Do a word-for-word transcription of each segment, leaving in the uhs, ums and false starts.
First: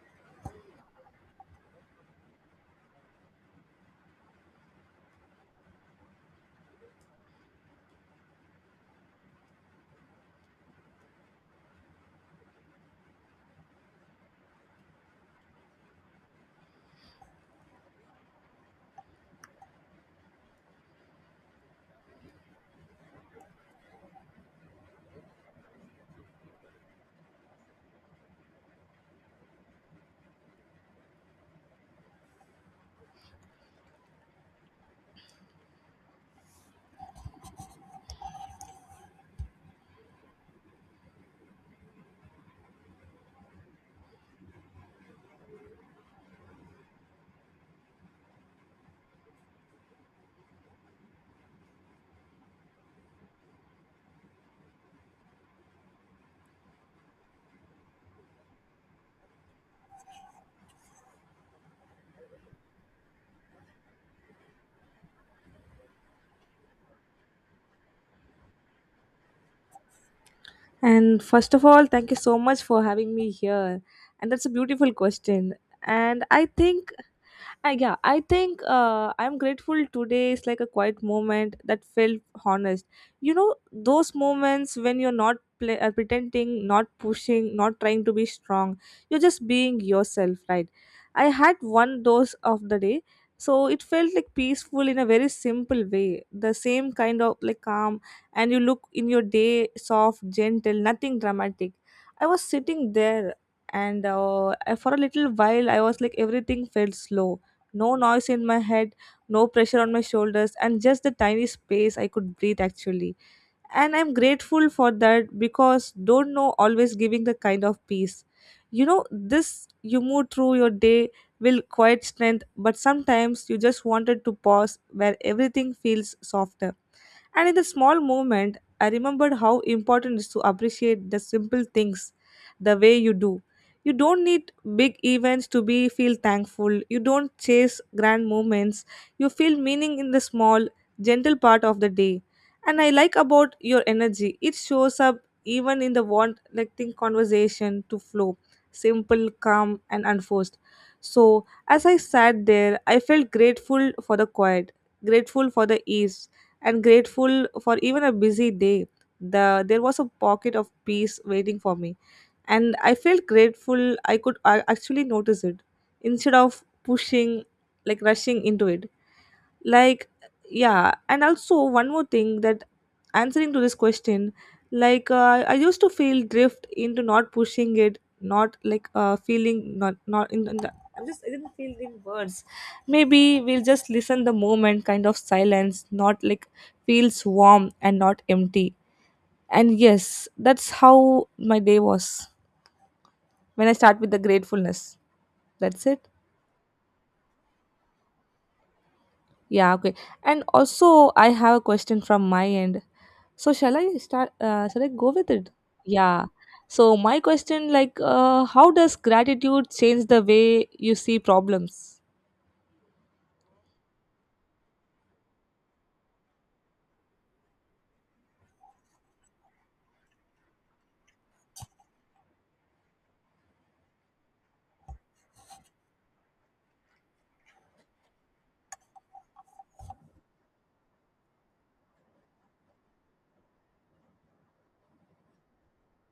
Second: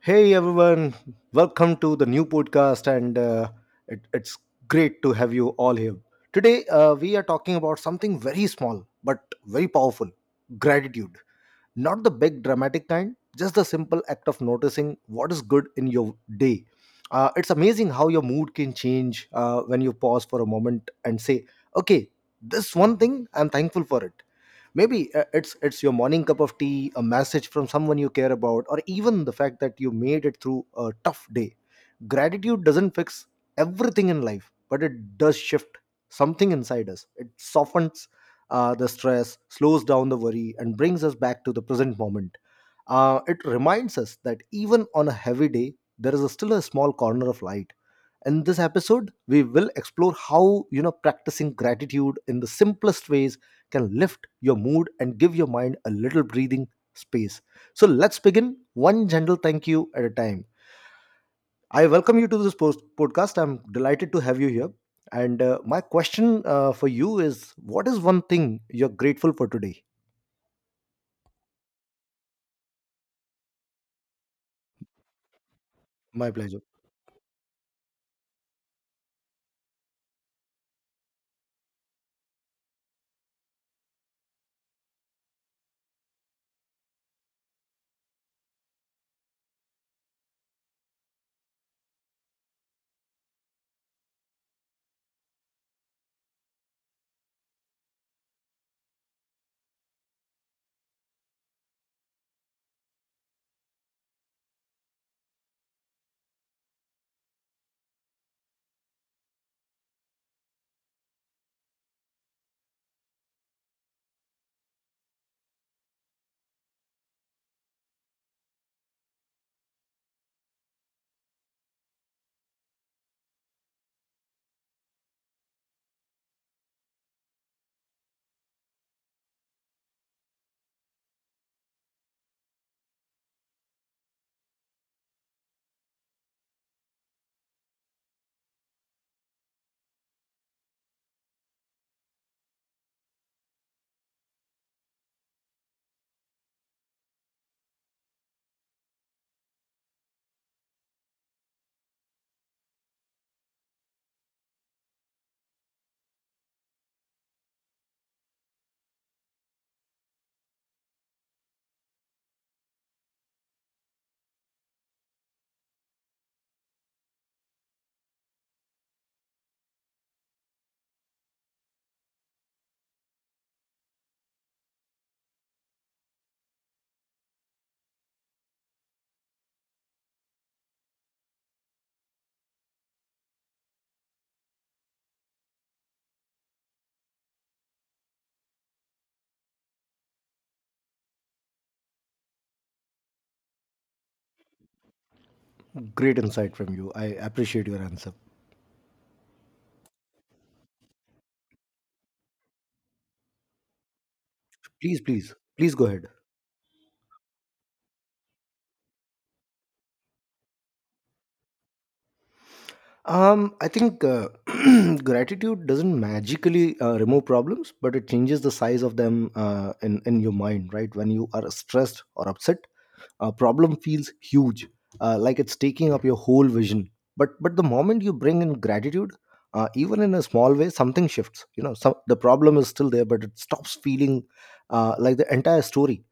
Hey everyone, welcome to the new podcast, and uh, it, it's great to have you all here. Today, uh, we are talking about something very small but very powerful gratitude. Not the big dramatic kind, just the simple act of noticing what is good in your day. Uh, it's amazing how your mood can change uh, when you pause for a moment and say, okay, this one thing, I'm thankful for it. Maybe uh, it's it's your morning cup of tea, a message from someone you care about, or even the fact that you made it through a tough day. Gratitude doesn't fix everything in life, but it does shift something inside us. It softens uh, the stress, slows down the worry, and brings us back to the present moment. Uh, it reminds us that even on a heavy day, there is a still a small corner of light. In this episode, we will explore how you know practicing gratitude in the simplest ways can lift your mood and give your mind a little breathing space. So let's begin, one gentle thank you at a time. I welcome you to this post- podcast. I'm delighted to have you here. And uh, my question uh, for you is, what is one thing you're grateful for today? And first of all, thank you so much for having me here. And that's a beautiful question. And My I pleasure. think I, yeah, I think uh, I'm grateful today is like a quiet moment that felt honest. You know, those moments when you're not play, uh, pretending, not pushing, not trying to be strong. You're just being yourself, right? I had one dose of the day, so it felt like peaceful in a very simple way. The same kind of like calm, and you look in your day soft, gentle, nothing dramatic. I was sitting there, and uh, for a little while, I was like everything felt slow, no noise in my head, no pressure on my shoulders, and just the tiny space I could breathe actually. And I'm grateful for that because don't know always giving the kind of peace. You know, this you move through your day will quiet strength, but sometimes you just wanted to pause where everything feels softer. And in the small moment, I remembered how important it is to appreciate the simple things the way you do. You don't need big events to be feel thankful. You don't chase grand moments. You feel meaning in the small, gentle part of the day. And I like about your energy. It shows up even in the want like conversation to flow. Simple, calm and unforced. So as I sat there, I felt grateful for the quiet, grateful for the ease, and grateful for even a busy day. The, there was a pocket of peace waiting for me, and I felt grateful I could uh, actually notice it instead of pushing, like rushing into it like yeah, and also one more thing that answering to this question like uh, I used to feel drift into not pushing it, not like uh, feeling not not in, in the, I'm just I didn't feel in words, maybe we'll just listen the moment kind of silence not like feels warm and not empty, and yes that's how my day was when I start with the gratefulness. That's it. Great insight from you. I appreciate your answer. Yeah, okay. And also, I have a question from my end. So, shall I start? Uh, shall I Please, go with please, it? please go ahead. Yeah. So, my question, like, uh, how does gratitude change the way you see problems? Um, I think uh, gratitude doesn't magically uh, remove problems, but it changes the size of them uh, in in your mind. Right, when you are stressed or upset, a problem feels huge, uh, like it's taking up your whole vision, but but the moment you bring in gratitude, uh, even in a small way, something shifts, you know. Some the problem is still there, but it stops feeling uh, like the entire story.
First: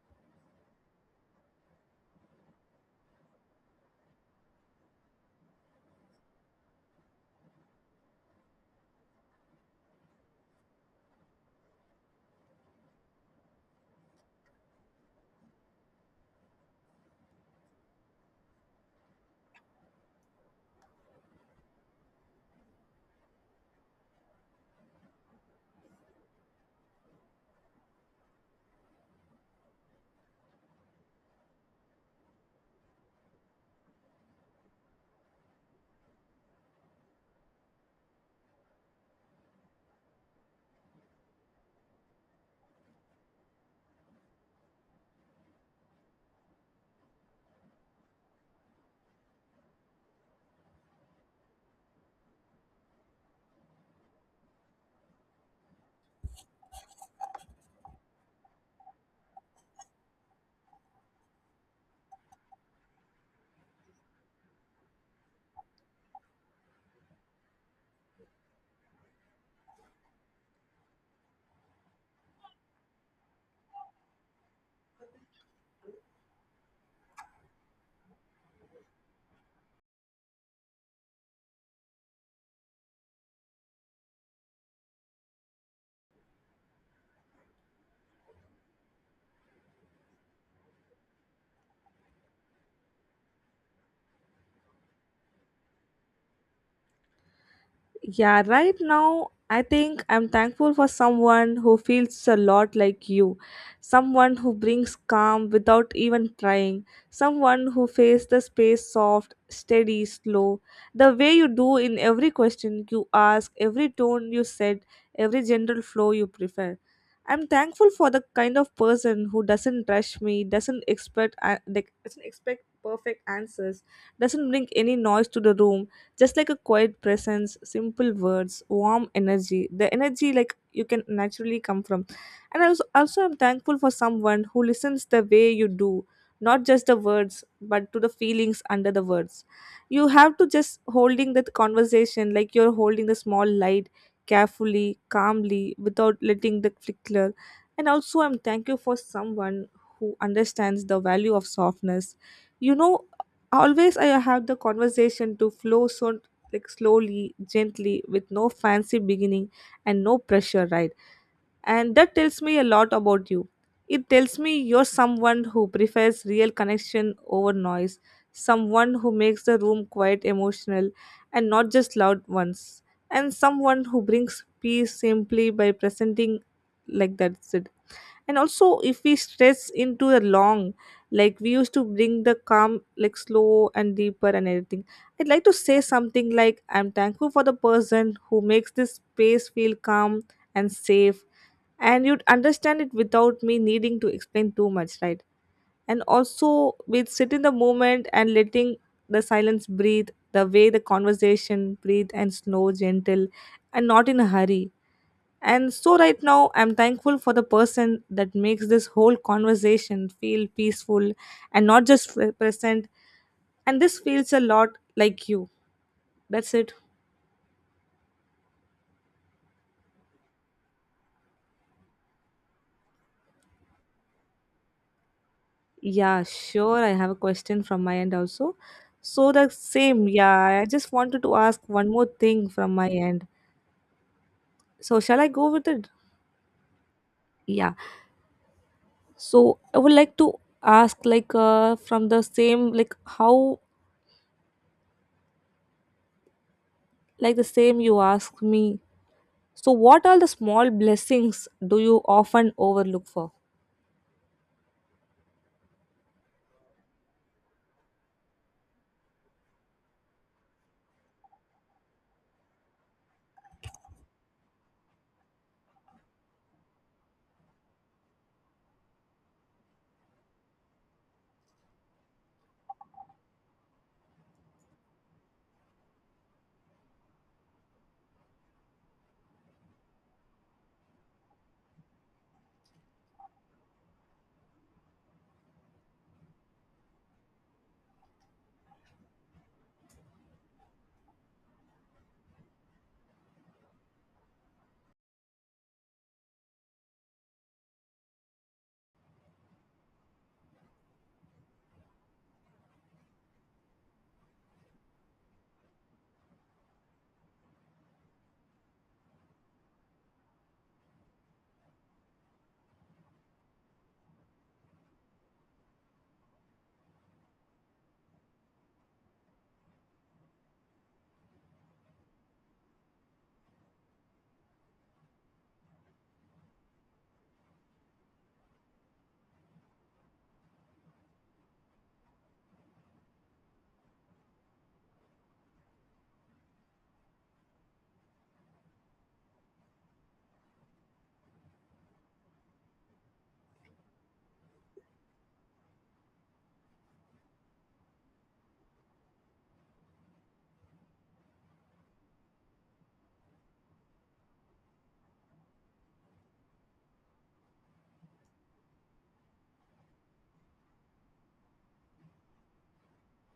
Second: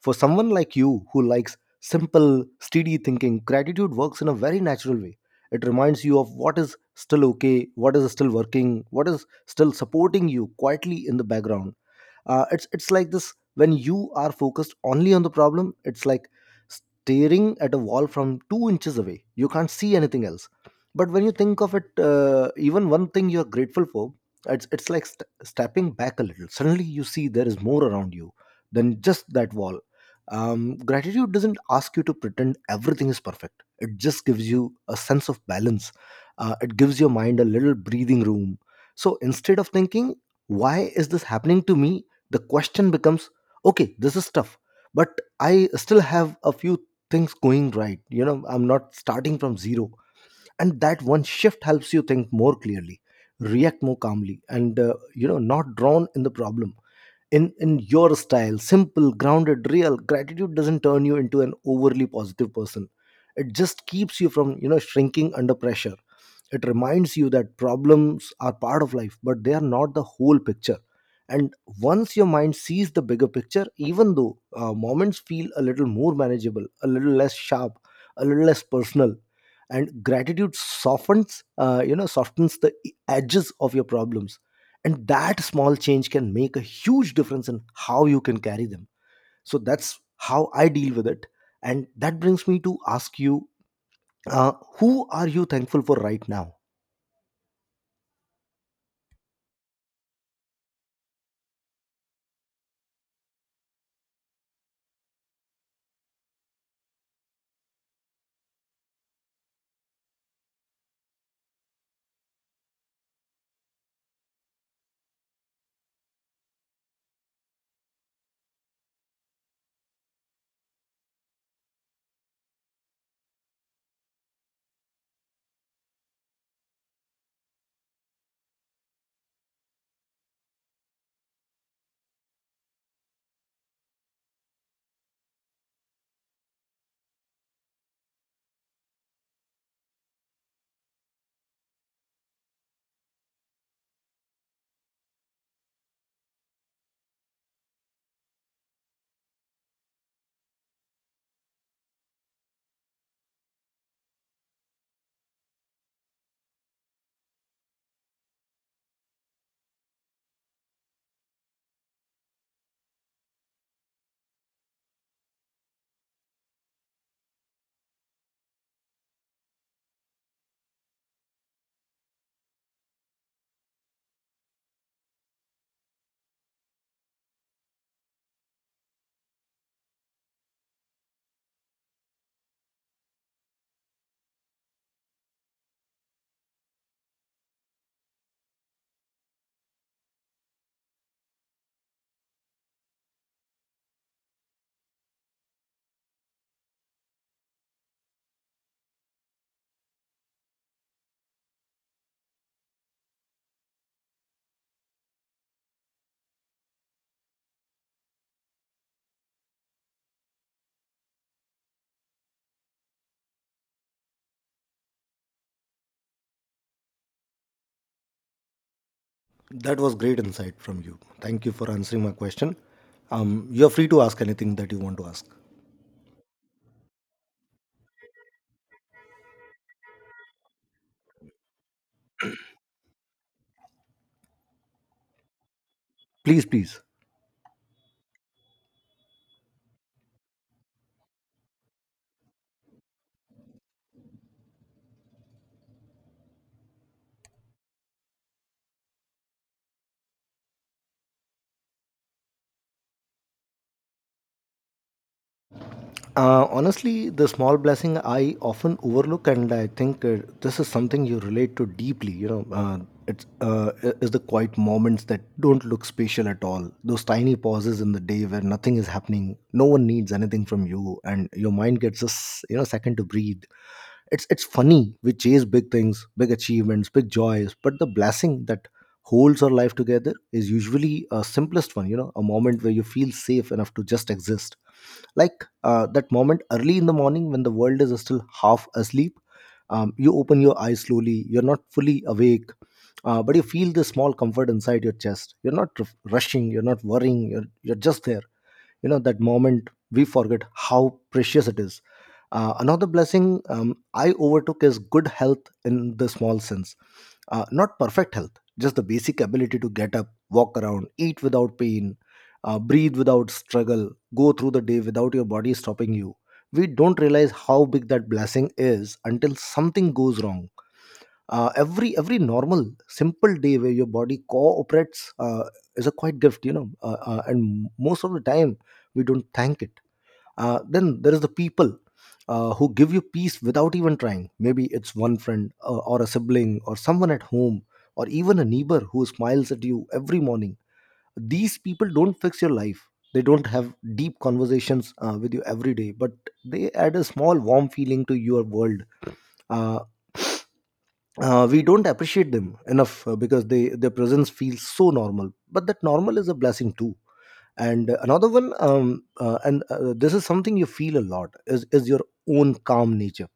For someone like you who likes simple steady thinking, gratitude works in a very natural way. It reminds you of what is still okay, what is still working, what is still supporting you quietly in the background. Uh, it's it's like this: when you are focused only on the problem, it's like staring at a wall from two inches away. You can't see anything else, but when you think of it, uh, even one thing you're grateful for, it's, it's like st- stepping back a little. Suddenly you see there is more around you than just that wall. Um, gratitude doesn't ask you to pretend everything is perfect. It just gives you a sense of balance. Uh, it gives your mind a little breathing room. So instead of thinking, why is this happening to me, the question becomes, okay, this is tough, but I still have a few things going right, you know. I'm not starting from zero, and that one shift helps you think more clearly, react more calmly, and uh, you know, not drown in the problem. In in your style, simple, grounded, real, gratitude doesn't turn you into an overly positive person. It just keeps you from, you know, shrinking under pressure. It reminds you that problems are part of life, but they are not the whole picture. And once your mind sees the bigger picture, even though uh, moments feel a little more manageable, a little less sharp, a little less personal, and gratitude softens, uh, you know, softens the e, edges of your problems. And that small change can make a huge difference in how you can carry them. So that's how I deal with it. And that brings me to ask you, uh, who are you thankful for right now? Yeah, right now, I think I'm thankful for someone who feels a lot like you. Someone who brings calm without even trying. Someone who faces the space soft, steady, slow. The way you do in every question you ask, every tone you said, every general flow you prefer. I'm thankful for the kind of person who doesn't rush me, doesn't expect, uh, like, doesn't expect perfect answers, doesn't bring any noise to the room, just like a quiet presence, simple words, warm energy, the energy like you can naturally come from. And also, also I'm thankful for someone who listens the way you do, not just the words but to the feelings under the words. You have to just holding that conversation like you're holding the small light, carefully, calmly, without letting the flicker. And also I'm thank you for someone who understands the value of softness, you know, always I have the conversation to flow, so like slowly, gently, with no fancy beginning and no pressure, right? And that tells me a lot about you. It tells me you're someone who prefers real connection over noise, someone who makes the room quite emotional and not just loud ones, and someone who brings peace simply by presenting like that. And also, if we stretch into the long, like we used to bring the calm like slow and deeper and everything, I'd like to say something like I'm thankful for the person who makes this space feel calm and safe, and you'd understand it without me needing to explain too much, right? And also we'd sit in the moment and letting the silence breathe the way the conversation breathe, and slow, gentle and not in a hurry. And so, right now, I'm thankful for the person that makes this whole conversation feel peaceful and not just f- present. And this feels a lot like you. That's it. That was great insight from you. Thank you for answering my question. Um, you're free to ask anything that you want to ask. Yeah, sure. I have a question from my end also. So, the same. Yeah, I just wanted to ask one more thing from my end. So, shall I go with it? Please, please. Yeah. So, I would like to ask, like, uh, from the same, like, how, like, the same you asked me. So, what are the small blessings do you often overlook for? Uh, honestly, the small blessing I often overlook, and I think uh, this is something you relate to deeply. You know, uh, it's uh, i- is the quiet moments that don't look special at all. Those tiny pauses in the day where nothing is happening, no one needs anything from you, and your mind gets just, you know, second to breathe. It's it's funny, we chase big things, big achievements, big joys, but the blessing that holds our life together is usually a simplest one. You know, a moment where you feel safe enough to just exist, like uh, that moment early in the morning when the world is still half asleep. Um, you open your eyes slowly, you're not fully awake, uh, but you feel this small comfort inside your chest. You're not r- rushing, you're not worrying, you're, you're just there. You know, that moment we forget how precious it is. Uh, another blessing um, I overtook is good health in the small sense. Uh, not perfect health, just the basic ability to get up, walk around, eat without pain, uh, breathe without struggle, go through the day without your body stopping you. We don't realize how big that blessing is until something goes wrong. Uh, every every normal simple day where your body cooperates uh, is a quite gift, you know. Uh, uh, and most of the time we don't thank it. Uh, then there is the people uh, who give you peace without even trying. Maybe it's one friend, uh, or a sibling, or someone at home, or even a neighbor who smiles at you every morning. These people don't fix your life, they don't have deep conversations uh, with you every day, but they add a small warm feeling to your world. Uh, uh, we don't appreciate them enough uh, because they their presence feels so normal, but that normal is a blessing too. And uh, another one, um, uh, and uh, this is something you feel a lot is, is your own calm nature.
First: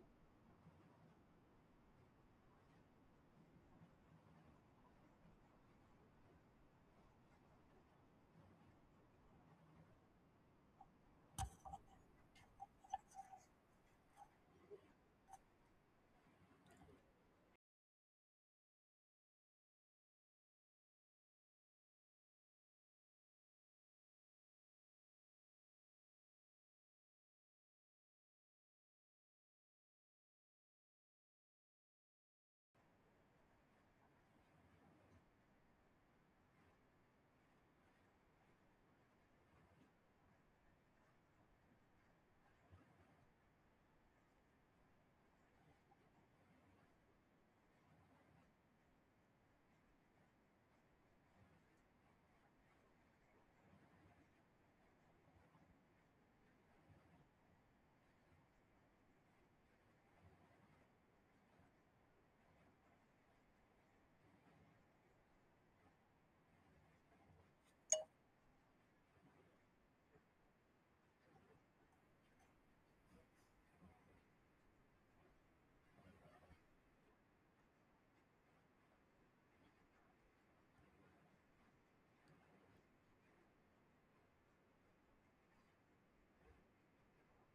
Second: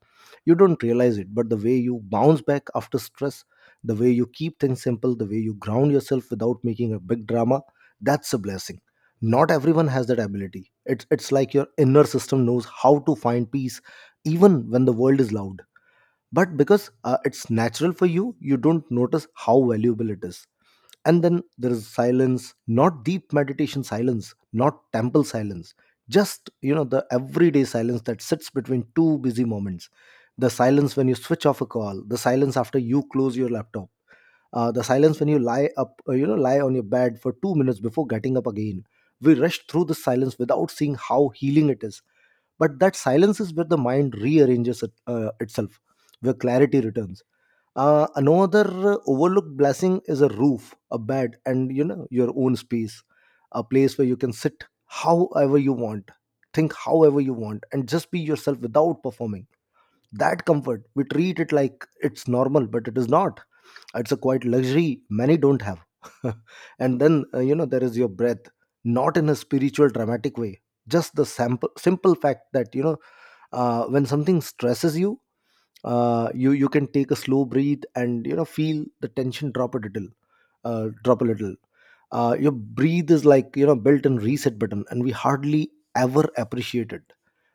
You don't realize it, but the way you bounce back after stress, the way you keep things simple, the way you ground yourself without making a big drama, that's a blessing. Not everyone has that ability. It's it's like your inner system knows how to find peace even when the world is loud, but because uh, it's natural for you, you don't notice how valuable it is. And then there is silence, not deep meditation silence, not temple silence, just, you know, the everyday silence that sits between two busy moments. The silence when you switch off a call, the silence after you close your laptop, uh, the silence when you lie up, uh, you know, lie on your bed for two minutes before getting up again. We rush through the silence without seeing how healing it is, but that silence is where the mind rearranges it, uh, itself, where clarity returns. Uh, another uh, overlooked blessing is a roof, a bed, and, you know, your own space. A place where you can sit however you want, think however you want, and just be yourself without performing. That comfort, we treat it like it's normal, but it is not. It's a quite luxury many don't have. And then uh, you know, there is your breath, not in a spiritual dramatic way, just the sample, simple fact that, you know, uh, when something stresses you, uh, you you can take a slow breathe and, you know, feel the tension drop a little uh, drop a little. Uh, your breathe is like, you know, built-in reset button, and we hardly ever appreciate it.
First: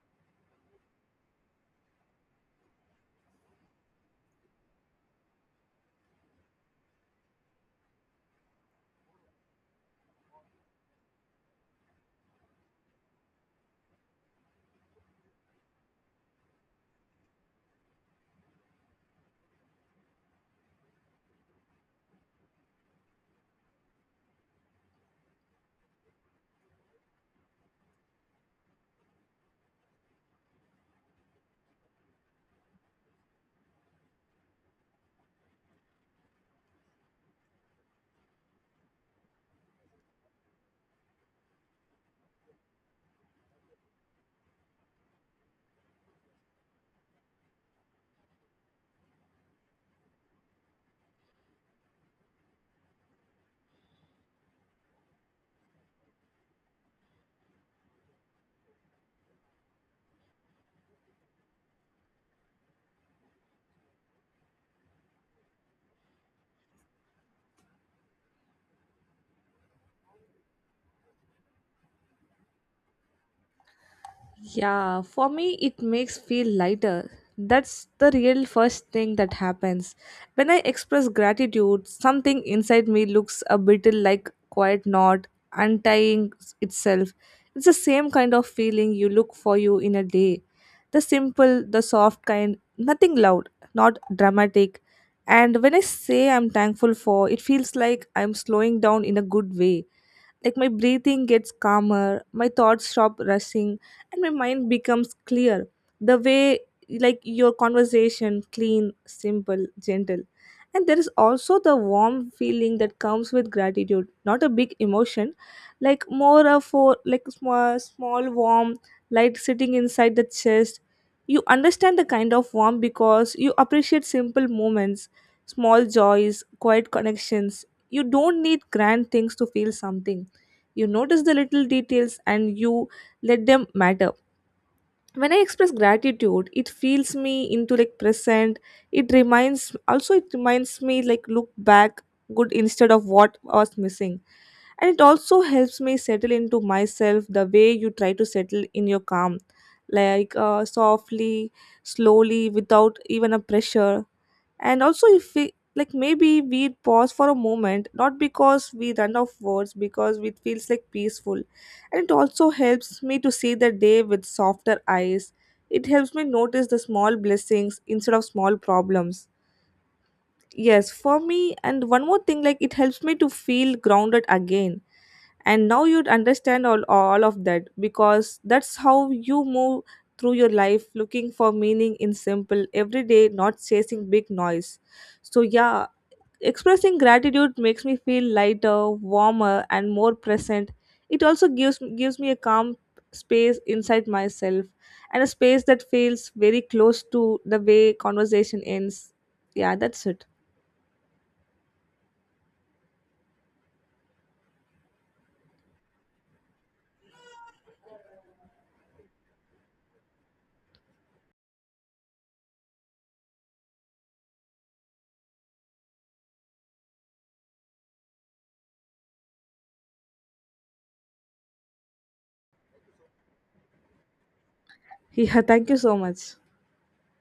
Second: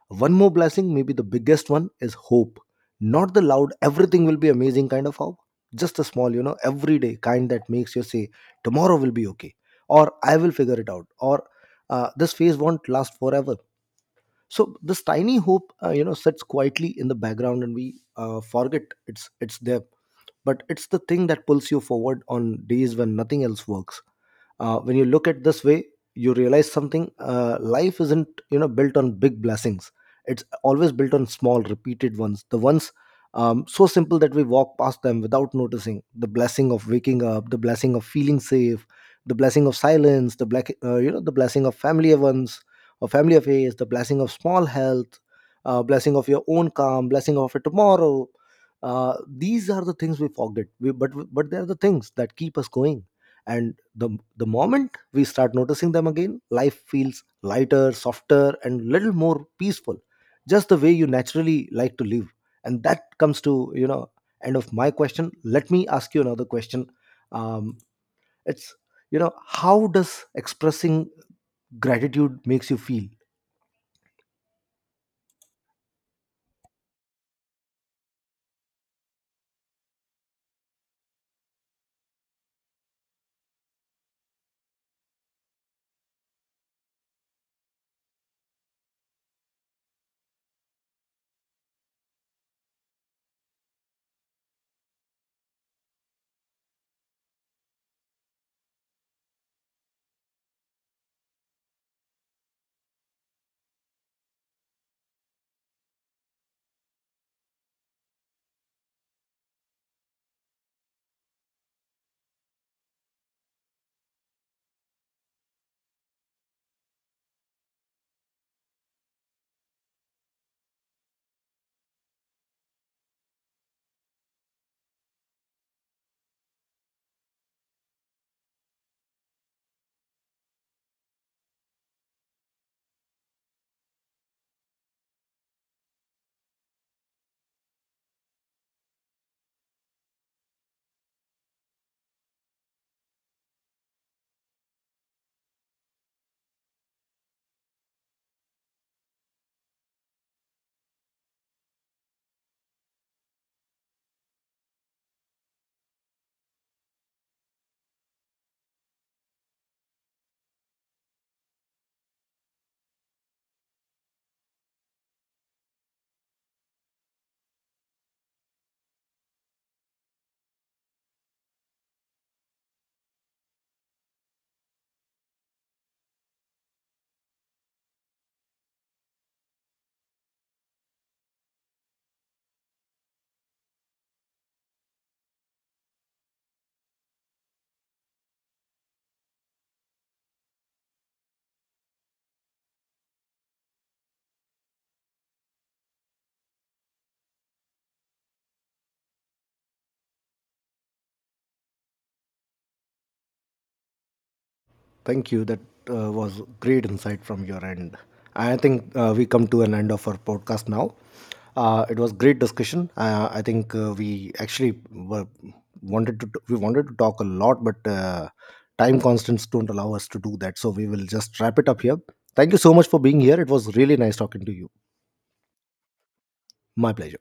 One more blessing, maybe the biggest one, is hope. Not the loud, everything will be amazing kind of hope. Just a small, you know, everyday kind that makes you say, tomorrow will be okay, or I will figure it out, or uh, this phase won't last forever. So this tiny hope, uh, you know, sits quietly in the background, and we uh, forget it's it's there. But it's the thing that pulls you forward on days when nothing else works. Uh, when you look at this way, you realize something. Uh, life isn't, you know, built on big blessings, it's always built on small repeated ones, the ones um, so simple that we walk past them without noticing. The blessing of waking up, the blessing of feeling safe, the blessing of silence, the black uh, you know, the blessing of family events or family affairs, the blessing of small health, uh, blessing of your own calm, blessing of a tomorrow. Uh, these are the things we forget we, but but they are the things that keep us going. And the the moment we start noticing them again, life feels lighter, softer, and little more peaceful, just the way you naturally like to live. And that comes to, you know, end of my question. Let me ask you another question. Um, it's You know, how does expressing gratitude makes you feel? Yeah, for me, it makes feel lighter. That's the real first thing that happens. When I express gratitude, something inside me looks a bit like quiet knot untying itself. It's the same kind of feeling you look for you in a day. The simple, the soft kind, nothing loud, not dramatic. And when I say I'm thankful for, it feels like I'm slowing down in a good way. Like my breathing gets calmer, my thoughts stop rushing, and my mind becomes clear. The way like your conversation clean, simple, gentle. And there is also the warm feeling that comes with gratitude, not a big emotion, like more of for like small, small warm light sitting inside the chest. You understand the kind of warm because you appreciate simple moments, small joys, quiet connections. You don't need grand things to feel something. You notice the little details and you let them matter. When I express gratitude, it feels me into like present. It reminds also it reminds me like look back good instead of what was missing. And it also helps me settle into myself the way you try to settle in your calm. Like uh, softly, slowly, without even a pressure. And also, if we like, maybe we pause for a moment, not because we run off words, because it feels like peaceful. And it also helps me to see the day with softer eyes. It helps me notice the small blessings instead of small problems. Yes, for me, and one more thing, like, it helps me to feel grounded again, and now you'd understand all, all of that because that's how you move through your life looking for meaning in simple everyday, not chasing big noise. So yeah, expressing gratitude makes me feel lighter, warmer and more present. It also gives gives me a calm space inside myself, and a space that feels very close to the way conversation ends. Yeah, that's it. Thank you. That uh, was great insight from your end. I think uh, we come to an end of our podcast now. Uh, it was great discussion. Uh, I think uh, we actually were, wanted to we wanted to talk a lot, but uh, time constants don't allow us to do that. So we will just wrap it up here. Thank you so much for being here. It was really nice talking to you. Yeah, thank you so much. My pleasure.